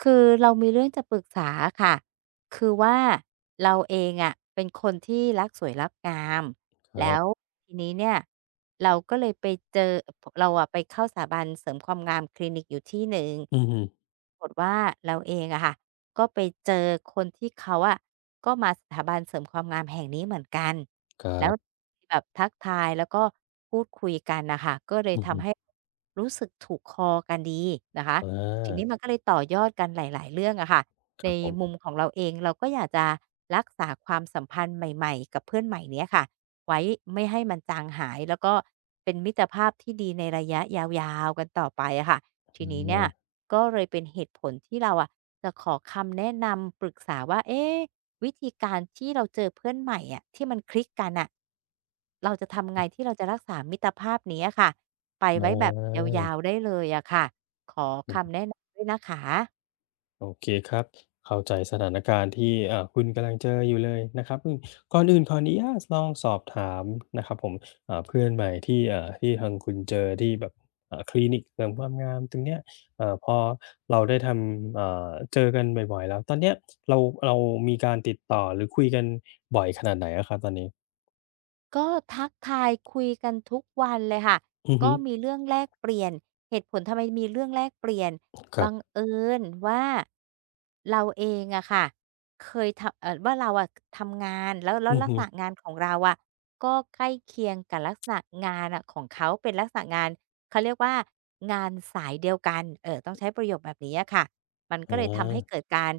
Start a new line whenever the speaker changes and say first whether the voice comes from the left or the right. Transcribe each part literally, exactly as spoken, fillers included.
right: คือเรามีเรื่องจะปรึกษาอะค่ะ คือว่าเราเองอะ เป็นคนที่รักสวยรักงาม
left: คร
right: แล้
left: ับ
right: วทีนี้เนี่ยเราก็เลยไปเจอ เราอะไปเข้าสถาบันเสริมความงามคลินิกอยู่ที่หนึ่ง
left: อือฮึ
right: กฎว่า เราเองอะค่ะ ก็ไปเจอคนที่เขาอะ ก็มาสถาบันเสริมความงามแห่งนี้เหมือนกัน
left: คร
right: แล้
left: ั
right: ว
left: บ
right: แบบทักทาย แล้วก็พูดคุยกันน่ะค่ะ ก็เล
left: อ
right: ย
left: ือ
right: ท
left: ฮึ
right: ำให้รู้สึกถูกคอกันดีนะคะ ทีนี
left: อา
right: ้มันก็เลยต่อยอดกันหลาย ๆ เรื่องอะค่ะ
left: ค
right: ใน
left: รับผม
right: มุมของเราเอง เราก็อยากจะรักษาความสัมพันธ์ใหม่ ๆ กับเพื่อนใหม่เนี้ยค่ะไว้ ไม่ให้มันจางหาย แล้วก็เป็นมิตรภาพที่ดีในระยะยาว ๆ กันต่อไปอะค่ะ ท
left: อ
right: ีนี้เนี่ย
left: ืม
right: ก็เลยเป็นเหตุผลที่เราอะ จะขอคำแนะนำปรึกษาว่า เอ๊ะ วิธีการที่เราเจอเพื่อนใหม่อะ ที่มันคลิกกันน่ะ เราจะทำยัง
left: อื
right: ไง
left: อ
right: ที่เราจะรักษามิตรภาพนี้อะค่ะ ไป
left: อ๋
right: ไว้แบบยา
left: อ
right: ว ๆ ได้เลยอะค่ะ? ขอคำแนะนำด้วยนะคะ
left: โอเคครับ เข้าใจสถานการณ์ที่ อ่า คุณกำลังเจออยู่เลยนะครับ อือ ก่อนอื่นขออนุญาตลองสอบถามนะครับผม อ่า เพื่อนใหม่ที่ อ่า ที่ทางคุณเจอที่แบบ อ่า คลินิกเสริมความงามตรงเนี้ย เอ่อ พอเราได้ทำ อ่า เจอกันบ่อย ๆ แล้ว ตอนเนี้ยเรา เรามีการติดต่อ หรือคุยกันบ่อยขนาดไหนอะครับตอนนี้?
right: ก็ทักทายคุยกันทุกวันเลยค่ะ
left: อือ
right: ก
left: ฮ
right: ็
left: ึ
right: มีเรื่องแลกเปลี่ยน เหตุผลทำไมมีเรื่องแลกเปลี่ยน
left: คร
right: บ
left: ั
right: ั
left: บ
right: งเอิญว่า เราเองอะค่ะ เคย ทำ เอ่อ ว่าเราอะ ทำงาน แล้ว แล้
left: อ
right: ว
left: ือ
right: ลั
left: ฮ
right: ก
left: ึ
right: ษณะงาน ของเราอะ ก็ใกล้เคียงกับลักษณะงานน่ะของเขา เป็นลักษณะงาน เขาเรียกว่า งานสายเดียวกัน เออ ต้องใช้ประโยคแบบเนี้ยอะค่ะ มันก
left: อ๋
right: ็เลยทำให้
left: อ
right: เกิดการ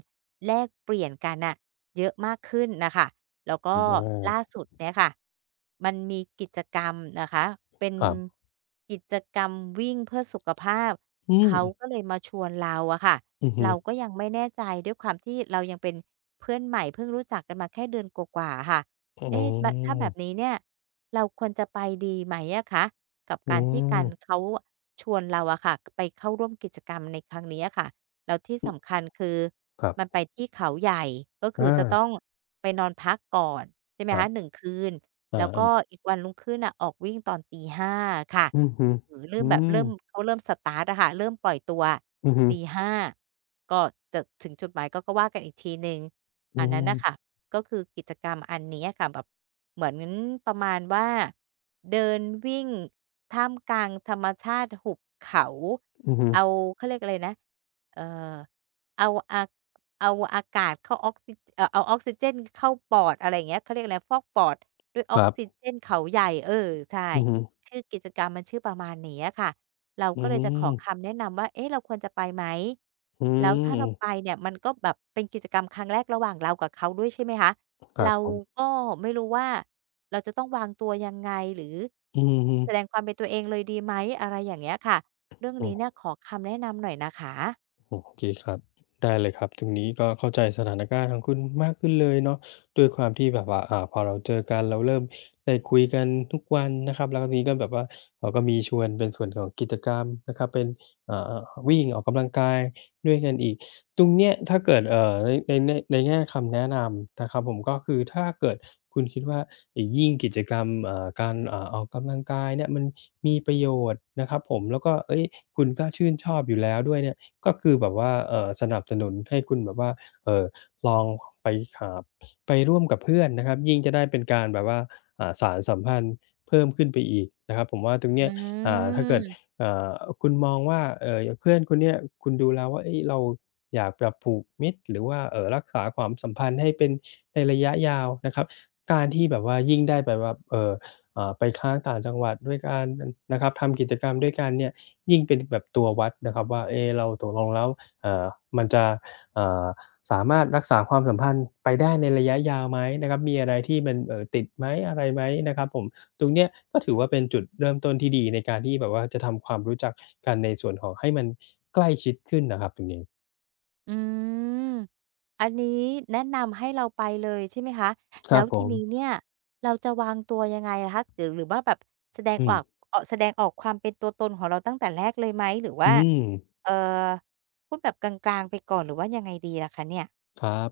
right: แลกเปลี่ยนกันน่ะเยอะมากขึ้นน่ะค่ะ แล้วก
left: อ
right: ็
left: อ
right: ล
left: า
right: ่าสุดเนี้ยค่ะ มันมีกิจกรรมนะคะ เป็น
left: ครับ
right: กิจกรรมวิ่งเพื่อสุขภาพ
left: อื
right: เข
left: ม
right: าก็เลยมาชวนเราอะค่ะ
left: อือฮ
right: เ
left: ึ
right: ราก็ยังไม่แน่ใจ ด้วยความที่เรายังเป็นเพื่อนใหม่ เพิ่งรู้จักกันมาแค่เดือนกว่า ๆ อะค่ะ
left: อ๋
right: เอ๊ะ แบ ถ้าแบ
left: อ
right: บนี้เนี่ยเราควรจะไปดีไหมอะคะ? กับ
left: โอ
right: ก
left: ้
right: าร ที่การ
left: โฮ
right: เขาชวนเราอะค่ะ ก ไปเข้าร่วมกิจกรรมในครั้งนี้อะค่ะ แล้วที่
left: อ
right: ส
left: ืม
right: ำคัญคือ
left: ครั
right: มัน
left: บ
right: ไปที่เขาใหญ่ ก็ค
left: อ
right: ือจะ
left: า
right: ต้องไปนอนพักก่อน ใช่ไหม
left: คร
right: คะ
left: ับ
right: หนึ่ง คืน
left: อา
right: แล้ว
left: เอ
right: ก็
left: อ
right: อีกวันรุ่งขึ้นน่ะ ออกวิ่งตอนตี ห้า ค่ะ
left: อือฮึ
right: หรือเร
left: อ
right: ิ่
left: ื
right: มแบบ เริ่ม
left: ม
right: เขาเริ่ม สตาร์ต อะค่ะ เริ่มปล่อยตัวอะ
left: อือฮึ
right: ตี ห้า ก็จะถึงจุดหมายก็ ก็ว่ากันอีกทีหนึ่ง
left: อ
right: อ
left: ื
right: ันนั้นน่ะ
left: ม
right: ค่ะ ก็คือกิจกรรมอันเนี้ย อะค่ะ แบบเหมือนประมาณว่า เดินวิ่งท่ามกลางธรรมชาติหุบเขา
left: อือฮึ
right: เอา เขาเรียกอะไรนะ เอ่อ เอาอา เอาอากาศเข้าออกซิ เอ่อ เอาออกซิเจนเข้าปอด อะไรอย่างเงี้ย เขาเรียกอะไร ฟอกปอดด้วยอ
left: ค
right: อ
left: ร
right: ก
left: ั
right: ซิ
left: บ
right: เจนเขาใหญ่ เออ ใช่
left: อือฮึ
right: ชื่อกิจกรรมมันชื่อประมาณนี้อะค่ะ เรา
left: อื
right: ก
left: ้
right: ็
left: อ
right: เล
left: ฮ
right: ย
left: ื
right: จะขอ
left: อ
right: คำแนะนำว่า เอ๊ะ เราควรจะไปไหม?
left: อื
right: แ
left: ม
right: ล้วถ้า
left: อื
right: เรา
left: อ
right: ไปเนี่ย มันก็แบบเป็นกิจกรรมครั้งแรก ระหว่างเรากับเขาด้วย ใช่ไหมคะ
left: คร
right: เ
left: ั
right: ร
left: บ
right: า
left: ผม
right: ก็ไม่รู้ว่า เราจะต้องวางตัวยังไง? หรือ
left: อือฮึ อื
right: แส
left: ม
right: ดงความเป็นตัวเองเลยดีไหม? อะไรอย่างเงี้ยค่ะ เรื่อง
left: โอ
right: นี้เน
left: ้
right: ี่ยขอคำแนะนำหน่อยนะคะ
left: โอเคครับ ได้เลยครับ ตรงนี้ก็เข้าใจสถานการณ์ของคุณมากขึ้นเลยเนาะ ด้วยความที่แบบว่า อ่า พอเราเจอกัน เราเริ่มได้คุยกันทุกวันนะครับ แล้วทีนี้ก็แบบว่า เราก็มีชวนเป็นส่วนของกิจกรรมนะครับ เป็น อ่า วิ่ง ออกกำลังกายด้วยกันอีก ตรงเนี้ยถ้าเกิด เอ่อ ใน ในแน่ ในแง่คำแนะนำนะครับผม ก็คือถ้าเกิดคุณคิดว่า ไอ้ ยิ่งกิจกรรม เอ่อ การ เอ่อ ออกกำลังกายเนี่ย มันมีประโยชน์นะครับผม แล้วก็ เฮ้ย คุณก็ชื่นชอบอยู่แล้วด้วยเนี่ย ก็คือแบบว่า เอ่อ สนับสนุนให้คุณแบบว่า เอ่อ ลองไปหา ไปร่วมกับเพื่อนนะครับ ยิ่งจะได้เป็นการแบบว่า อ่า สานสัมพันธ์เพิ่มขึ้นไปอีกนะครับ ผมว่าตรงเ
right: อ
left: นี้ย อ่า ถ้าเกิด
right: ืม
left: อ่า คุณมองว่า เอ่อ อย่างเพื่อนคนเนี้ย คุณดูแล้วว่า เฮ้ย เราอยากจะผูกมิตร หรือว่า เอ่อ รักษาความสัมพันธ์ให้เป็นในระยะยาวนะครับ การที่แบบว่ายิ่งได้แบบว่า เอ่อ อ่า ไปค้างต่างจังหวัดด้วยกัน น นะครับ ทำกิจกรรมด้วยกันเนี่ย ยิ่งเป็นแบบตัววัดนะครับว่า เอ๊ เราตกลงแล้ว อ่า มันจะ อ่า สามารถรักษาความสัมพันธ์ไปได้ในระยะยาวไหม? นะครับ มีอะไรที่มัน เอ่อ ติดไหม อะไรไหม? นะครับผม ตรงเนี้ยก็ถือว่าเป็นจุดเริ่มต้นที่ดี ในการที่แบบว่าจะทำความรู้จักกัน ในส่วนของให้มันใกล้ชิดขึ้นนะครับ ตรงนี้
right: อืม อันนี้แนะนำให้เราไปเลยใช่ไหมคะ?
left: ค
right: แล
left: ร
right: ้
left: ั
right: ว
left: บผ
right: ทีนี้
left: ม
right: เนี่ย เราจะวางตัวยังไงอะคะ? หรือ หรือว่าแบบ แสดง
left: อื
right: อา
left: ม
right: ก เอ่อ แสดงออกความเป็นตัวตนของเราตั้งแต่แรกเลยไหม? หรือว่
left: อื
right: า
left: ม
right: เอ่อ พูดแบบกลาง ๆ ไปก่อน หรือว่ายังไงดีล่ะคะเนี่ย?
left: ครับ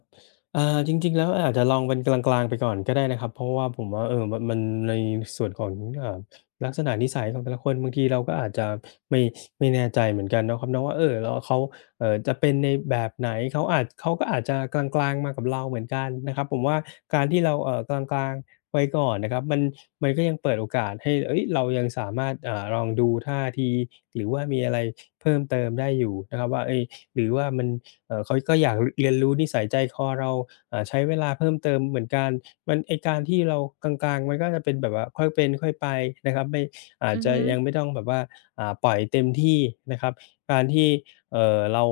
left: อ่า จริง ๆ แล้วอาจจะลองเป็นกลาง ๆ ไปก่อนก็ได้นะครับ เพราะว่าผมว่า เอ่อ ม มันในส่วนของ เอ่อ ลักษณะนิสัยของแต่ละคน บางทีเราก็อาจจะ ไม่ ไม่แน่ใจเหมือนกันนะครับเนาะว่า เออ แล้ว อา เขา เอ่อ จะเป็นในแบบไหน? เขาอาจ เขาก็อาจจะกลาง ๆ มากับเราเหมือนกันนะครับ ผมว่าการที่เรา เอ่อ กลาง ๆ ไว้ก่อนนะครับ มัน มันก็ยังเปิดโอกาสให้ เฮ่ย เรายังสามารถ อ่า ลองดูท่าที หรือว่ามีอะไร เพิ่มเติมได้อยู่นะครับว่า เฮ่ย หรือว่ามัน เอ่อ เขาก็อยาก ร เรียนรู้นิสัยใจคอเรา อ่า ใช้เวลาเพิ่มเติมเหมือนกัน มัน ไอ้การที่เรากลาง ๆ มันก็จะเป็นแบบว่าค่อยเป็นค่อยไปนะครับ ไม่ อา
right: อ
left: จ
right: ือ
left: จ
right: ฮ
left: ะ
right: ึ
left: ยังไม่ต้องแบบว่า อ่า ปล่อยเต็มที่นะครับ การที่ เอ่อ เรา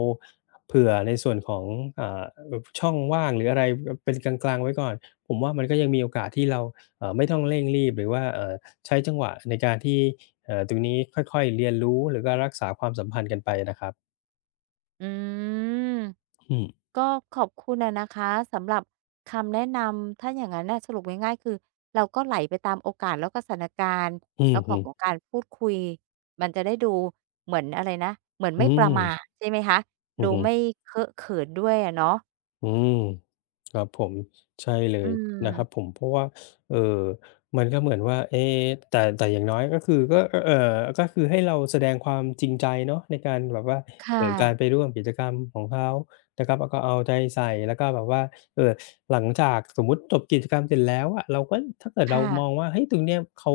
left: เผื่อในส่วนของ อ่า อ ช่องว่างหรืออะไร บ เป็นกลาง ๆ ไว้ก่อน ผมว่ามันก็ยังมีโอกาสที่เรา อ่า ไม่ต้องเร่งรีบ หรือว่า เอ่อ ใช้จังหวะในการที่ เอ่อ ตรงนี้ค่อย ๆ เรียนรู้ หรือการรักษาความสัมพันธ์กันไปนะครับ
right: อืม
left: อืม
right: ก็ขอบคุณอะนะคะสำหรับคำแนะนำ ถ้าอย่างงั้นน่ะ สรุปง่าย ๆ คือเราก็ไหลไปตามโอกาส แล้วก็สถานการณ์
left: อื
right: แล้
left: อ
right: วข
left: ฮ
right: อ
left: ึ
right: งต้องการพูดคุย มันจะได้ดูเหมือน อะไรนะ เหมือน
left: อ
right: ไ
left: ื
right: ม่ประมา
left: ม
right: ท ใช่ไหมคะ?
left: อ
right: ด
left: ื
right: ู
left: อฮ
right: ไม
left: ึ
right: ่เคอะเขินด้วยอะเนาะ
left: อืม ครับผม ใช่เล
right: อื
left: ยนะ
right: ม
left: ครับผม เพราะว่า เอ่อ มันก็เหมือนว่า เอ๊ แต่ แต่อย่างน้อยก็คือ ก็ ก็ เอ่อ ก็คือให้เราแสดงความจริงใจเนาะในการแบบว่า
right: ค่
left: เอ่อ กา
right: ะ
left: รไปร่วมกิจกรรมของเขานะครับ แล้วก็เอาใจใส่ แล้วก็แบบว่า เอ่อ หลังจาก สมมุติจบกิจกรรมเสร็จแล้วอะ เราก็ ถ้าเกิด
right: ค
left: เร
right: ่
left: า
right: ะ
left: มองว่า เฮ้ย ตรงเนี้ยเขา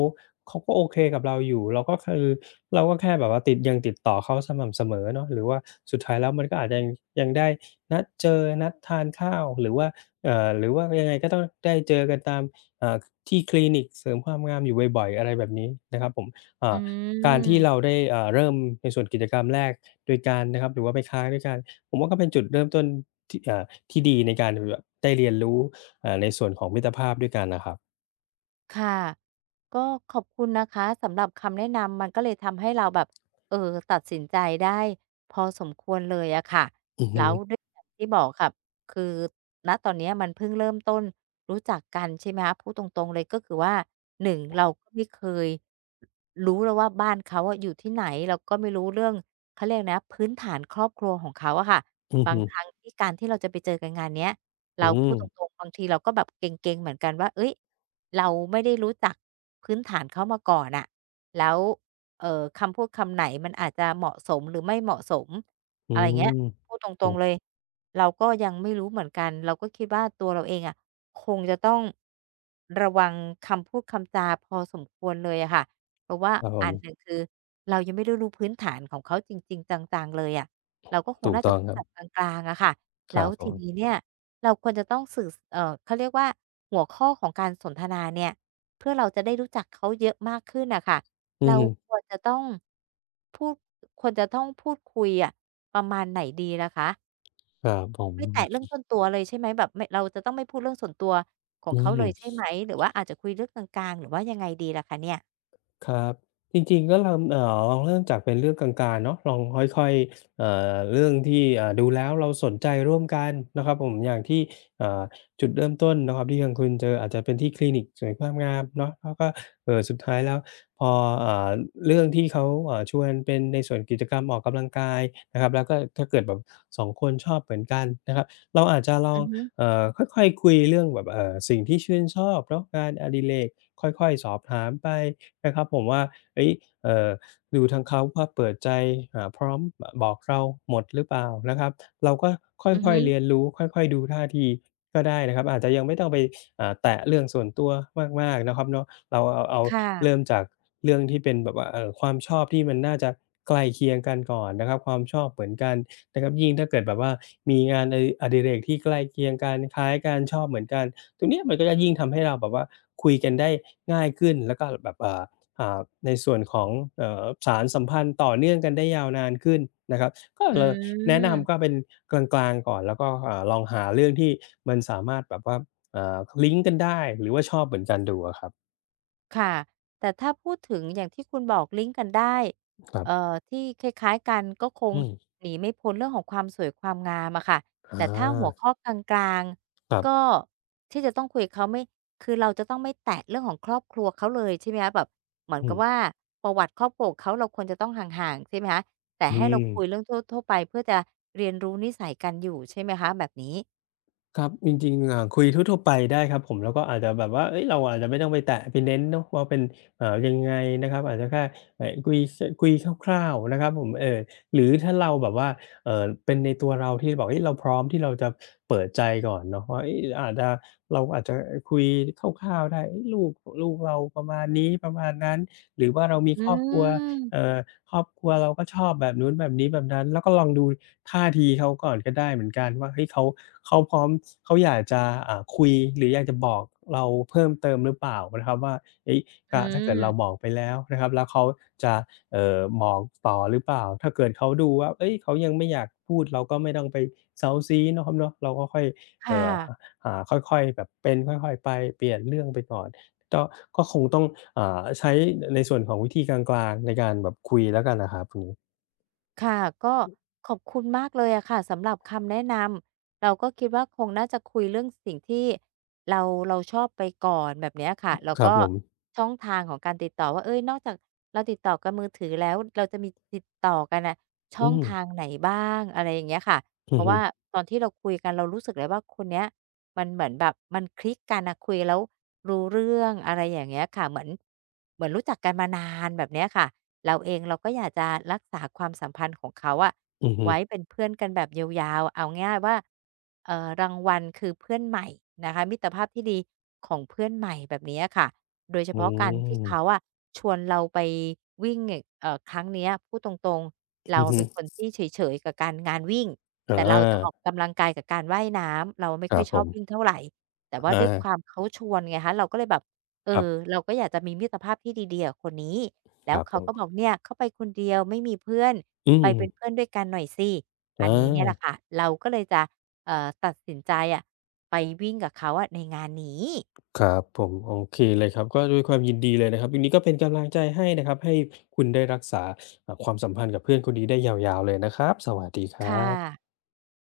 left: เขาก็โอเคกับเราอยู่ เราก็คือ เราก็แค่แบบว่าติด ยังติดต่อเขาสม่ำเสมอเนาะ หรือว่าสุดท้ายแล้วมันก็อาจยัง ยังได้นัดเจอ นัดทานข้าว หรือว่า เอ่อ หรือว่ายังไงก็ต้องได้เจอกันตาม เอ่อ ที่คลินิกเสริมความงามอยู่บ่อย ๆ อะไรแบบนี้นะครับผม อ่
right: อื
left: า การที่
right: ม
left: เราได้ อ่า เริ่มในส่วนกิจกรรมแรกด้วยกันนะครับ หรือว่าไปค้างด้วยกัน ผมว่าก็เป็นจุดเริ่มต้นที่ อ่า ที่ดีในการ อือ แบบได้เรียนรู้ อ่า ในส่วนของมิตรภาพด้วยกันนะครับ
right: ค่ะ ก็ขอบคุณนะคะสำหรับคำแนะนำ มันก็เลยทำให้เราแบบ เออ ตัดสินใจได้พอสมควรเลยอะค่ะ
left: อือ
right: แ
left: ฮ
right: ล้
left: ึ
right: วด้วย อย่างที่บอกค่ะ คือ ณ ตอนนี้มันเพิ่งเริ่มต้น รู้จักกัน ใช่ไหมคะ พูดตรง ๆ เลย ก็คือว่า หนึ่ง เราไม่เคย รู้แล้วว่า บ้านเขาอะอยู่ที่ไหน เราก็ไม่รู้เรื่อง เขาเรียกอะไรนะพื้นฐานครอบครัวของเขาอะค่ะ
left: อือ
right: บา
left: ฮ
right: ง
left: ึ
right: ครั้งที่การที่เราจะไปเจอกันงานนี้ เร
left: อ
right: า
left: ื
right: พูดต
left: ม
right: รง ๆ บางทีเราก็แบบเกร็ง ๆ เหมือนกันว่า เอ๊ย! เราไม่ได้รู้จักพื้นฐานเขามาก่อนอะ แล้ว เอ่อ คำพูดคำไหนมันอาจจะเหมาะสมหรือไม่เหมาะสม
left: อื
right: อะไรอย่างเงี้
left: ม
right: ย พูดต
left: โอ
right: รง
left: ้
right: ๆ เลย เราก็ยังไม่รู้เหมือนกัน เราก็คิดว่า ตัวเราเองอะคงจะต้อง ระวังคำพูดคำจาพอสมควรเลยอะค่ะ เพราะว่า
left: ครับผ
right: อันห
left: ม
right: นึ่ง คือเรายังไม่ได้รู้พื้นฐานของเขาจริง ๆ จัง ๆ เลยอะ เราก็คง
left: ถู
right: น
left: ก
right: ่า
left: ต
right: จะ
left: ้อง
right: พูด
left: ครั
right: แบ
left: บ
right: บกลาง ๆ อะค่ะ แ
left: ค
right: ล้
left: รั
right: ว
left: บผ
right: ทีน
left: ม
right: ี้เนี่ยเราควรจะต้องสื่อ ส เอ่อ เขาเรียกว่า หัวข้อของการสนทนาเนี่ย เพื่อเราจะได้รู้จักเขาเยอะมากขึ้นน่ะค่ะ
left: อื
right: เรา
left: อฮึ
right: ควรจะต้องพูด ควรจะต้องพูดคุยอะ ประมาณไหนดีล่ะคะ?
left: อา ผม
right: ไม่แตะเรื่องส่วนตัวเลยใช่ไหม? แบบ ไม่ เราจะต้องไม่พูดเรื่องส่วนตัวของ
left: อื
right: เขา เ
left: ม
right: ลยใช่ไหม? หรือว่าอาจจะคุยเรื่องกลาง ๆ หรือว่ายังไงดีล่ะคะเนี่ย?
left: ครับ จริง ๆ ก็ลำ เอ่อ ลองเริ่มจากเป็นเรื่องกลาง ๆ เนาะ ลองค่อย ๆ เอ่อ เรื่องที่ เอ่อ ดูแล้วเราสนใจร่วมกันนะครับผม อย่างที่ เอ่อ จุดเริ่มต้นนะครับที่ทางคุณเจออาจจะเป็นที่คลินิกสวยความงามเนาะ แล้วก็ เอ่อ สุดท้ายแล้วพอ เอ่อ เรื่องที่เขา เอ่อ ชวนเป็นในส่วนกิจกรรมออกกำลังกายนะครับ แล้วก็ถ้าเกิดแบบ สอง คนชอบเหมือนกันนะครับ เราอาจจะล
right: อ
left: อ
right: ื
left: ง
right: อฮึ
left: เอ่อ ค่อย ๆ คุยเรื่องแบบ เอ่อ สิ่งที่ชื่นชอบเนาะ งานอดิเรกค่อย ๆ สอบถามไปนะครับผมว่า เฮ้ย เอ่อ ดูทางเขาก็เปิดใจ อ่า พร้อมบอกเราหมดหรือเปล่านะครับ เราก็ค่
right: อือฮ
left: อย ๆ เร
right: ึ
left: ียนรู้ ค่อย ๆ ดูท่าที ก็ได้นะครับ อาจจะยังไม่ต้องไป อ่า แตะเรื่องส่วนตัวมาก ๆ นะครับเนาะ เราเอา
right: ค่
left: เริ
right: ะ
left: ่มจากเรื่องที่เป็นแบบว่า เอ่อ ความชอบที่มันน่าจะใกล้เคียงกันก่อนนะครับ ความชอบเหมือนกันนะครับ ยิ่งถ้าเกิดแบบว่า มีงาน อ อดิเรกที่ใกล้เคียงกันคล้ายกัน ชอบเหมือนกัน ตรงนี้มันก็ยิ่งทำให้เราแบบว่าคุยกันได้ง่ายขึ้น แล้วก็แบบ อ่า อ่า ในส่วนของ เอ่อ สานสัมพันธ์ต่อเนื่องกันได้ยาวนานขึ้นนะครับ ก็
right: อ
left: เลยแนะน
right: ืม
left: ำก็เป็นกลาง ๆ ก่อนแล้วก็ เอ่อ ลองหาเรื่องที่มันสามารถแบบว่า อ่า ลิงก์กันได้หรือว่าชอบเหมือนกัน ดูอะครับ
right: ค่ะ แต่ถ้าพูดถึงอย่างที่คุณบอกลิงก์กันได้
left: ครั
right: เ
left: บ
right: อ่อ ที่คล้าย ๆ กันก็คง
left: อืม
right: หนีไม่พ้นเรื่องของความสวยความงามอะค่ะ
left: อ
right: แต่ถ้าหัว
left: า
right: ข้อกลาง
left: ครับ
right: ๆ ก็ ที่จะต้องคุยกับเขาไม่ คือเราจะต้องไม่แตะเรื่องของครอบครัวเขาเลยใช่ไหมคะ? แบบเหมือน
left: อื
right: กับ
left: ม
right: ว่า ประวัติครอบครัวของเขาเราควรจะต้องห่าง ๆ ใช่ไหมคะ? แต่
left: อื
right: ให้เราคุ
left: ม
right: ยเรื่องทั่ว ๆ ไปเพื่อจะเรียนรู้นิสัยกันอยู่ใช่ไหมคะแบบนี้?
left: ครับ จริง ๆ อ่า คุยทั่ว ๆ ไปได้ครับผม แล้วก็อาจจะแบบว่า เอ๊ย เราอาจจะไม่ต้องไปแตะไปเน้นเนาะว่าเป็น อ่า ยังไงนะครับ อาจจะแค่ อ คุย ส คุยคร่าว ๆ นะครับผม เออ หรือถ้าเราแบบว่า เอ่อ เป็นในตัวเราที่แบบ เอ๊ย เราพร้อมที่เราจะเปิดใจก่อนเนาะว่า เอ๊ย หรืออาจจะ เราอาจจะ เออ คุยคร่าว ๆ ได้ เอ๊ย ลูก ลูกเราประมาณนี้ ประมาณนั้น หรือว่าเรามี
right: อื
left: ครอบครัว
right: ม
left: เอ่อ ครอบครัวเราก็ชอบแบบนู้นแบบนี้แบบนั้น แล้วก็ลองดูท่าทีเขาก่อนก็ได้เหมือนกันว่า เฮ้ย เขา เขาพร้อม เขาอยากจะ อ่า คุยหรืออยากจะบอกเราเพิ่มเติมหรือเปล่านะครับว่า เอ๊ย ถ
right: อ
left: ้า ถ้าเกิดเรา
right: ืม
left: บอกไปแล้วนะครับ แล้วเขาจะ เอ่อ บอกต่อหรือเปล่า ถ้าเกิดเขาดูว่า เอ๊ย เขายังไม่อยากพูด เราก็ไม่ต้องไปเซ้าซี้เนาะครับเนาะ เราก็ค่อย
right: ค
left: เอ
right: ่
left: ่อ
right: ะ
left: อ่า ค่อย ๆ เป็นค่อย ๆ ไป เปลี่ยนเรื่องไปก่อน ก็ ก็คงต้อง อ่า ใช้ในส่วนของวิธีกลาง ๆ ในการแบบคุยแล้วกันน่ะครับ อืม
right: ค่ะ ก็ขอบคุณมากเลยอะค่ะ สำหรับคำแนะนำ เราก็คิดว่า คงน่าจะคุยเรื่องสิ่งที่เรา เราชอบไปก่อน แบบเนี้ยค่ะ แล้ว
left: คร
right: ก
left: ับ
right: ็
left: ผม
right: ช่องทางของการติดต่อว่า เอ๊ย นอกจากเราติดต่อกันมือถือแล้ว เราจะมีติดต่อกันน่ะ ช
left: อ
right: ่
left: ื
right: องท
left: ม
right: างไหนบ้าง อะไรอย่างเงี้ยค่ะ
left: อ
right: เพ
left: ื
right: รา
left: อ
right: ะ
left: ฮ
right: ว
left: ึ
right: ่าตอนที่เราคุยกัน เรารู้สึกเลยว่า คนเนี้ยมันเหมือนแบบ มันคลิกกันน่ะ คุยแล้วรู้เรื่อง อะไรอย่างเงี้ยค่ะ เหมือน เหมือนรู้จักกันมานาน แบบเนี้ยค่ะ เราเองเราก็อยากจะรักษาความสัมพันธ์ของเขาอะ
left: อือฮึ
right: ไว้เป็นเพื่อนกันแบบยาว ๆ เอาง่าย ๆ ว่า เอ่อ รางวัลคือเพื่อนใหม่นะคะ มิตรภาพที่ดีของเพื่อนใหม่ แบบนี้อะค่ะ โดยเฉ
left: โ
right: พาะการที่เข
left: อ้
right: าอะ ชวนเราไปวิ่งอย่าง เอ่อ ครั้งเนี้ย พูดตรง ๆ เร
left: อ
right: า
left: ือฮ
right: เ
left: ึ
right: ป็นคนที่เฉย ๆ กับการ งานวิ่ง
left: อ
right: แต่เราจะอ
left: า
right: อกกำลังกายกับการว่ายน้ำ เราไม่
left: ค
right: ค
left: รั
right: ่อย
left: บ
right: ช
left: ผ
right: อบ
left: ม
right: วิ่งเท่าไร แต่ว่า
left: อ
right: ด้วยค
left: า
right: วาม เขาชวนไงคะ เราก็เลยแบบ เอ
left: ครับ
right: อ เราก็อยากจะมีมิตรภาพที่ดี ๆ กับคนนี้ แล
left: ค
right: ้ว
left: รับ
right: เข
left: ผ
right: า
left: ม
right: ก็บอก "เนี่ย เขาไปคนเดียวไม่มีเพื่อน
left: อื
right: ไปเป
left: ม
right: ็นเพื่อนด้วยกันหน่อยสิ" อ
left: อ
right: ันนี้เนี่ยแหล
left: า
right: ะค่ะ เราก็เลยจะ เอ่อ ตัดสินใจอะ ไปวิ่งกับเขาอะในงานนี้
left: ครับผม โอเคเลยครับ ก็ด้วยความยินดีเลยนะครับ วันนี้ก็เป็นกำลังใจให้นะครับ ให้คุณได้รักษา อ่า ความสัมพันธ์กับเพื่อนคนนี้ได้ยาว ๆ เลยนะครับ สวัสดีคร
right: ค
left: ั
right: ่
left: บ
right: ะ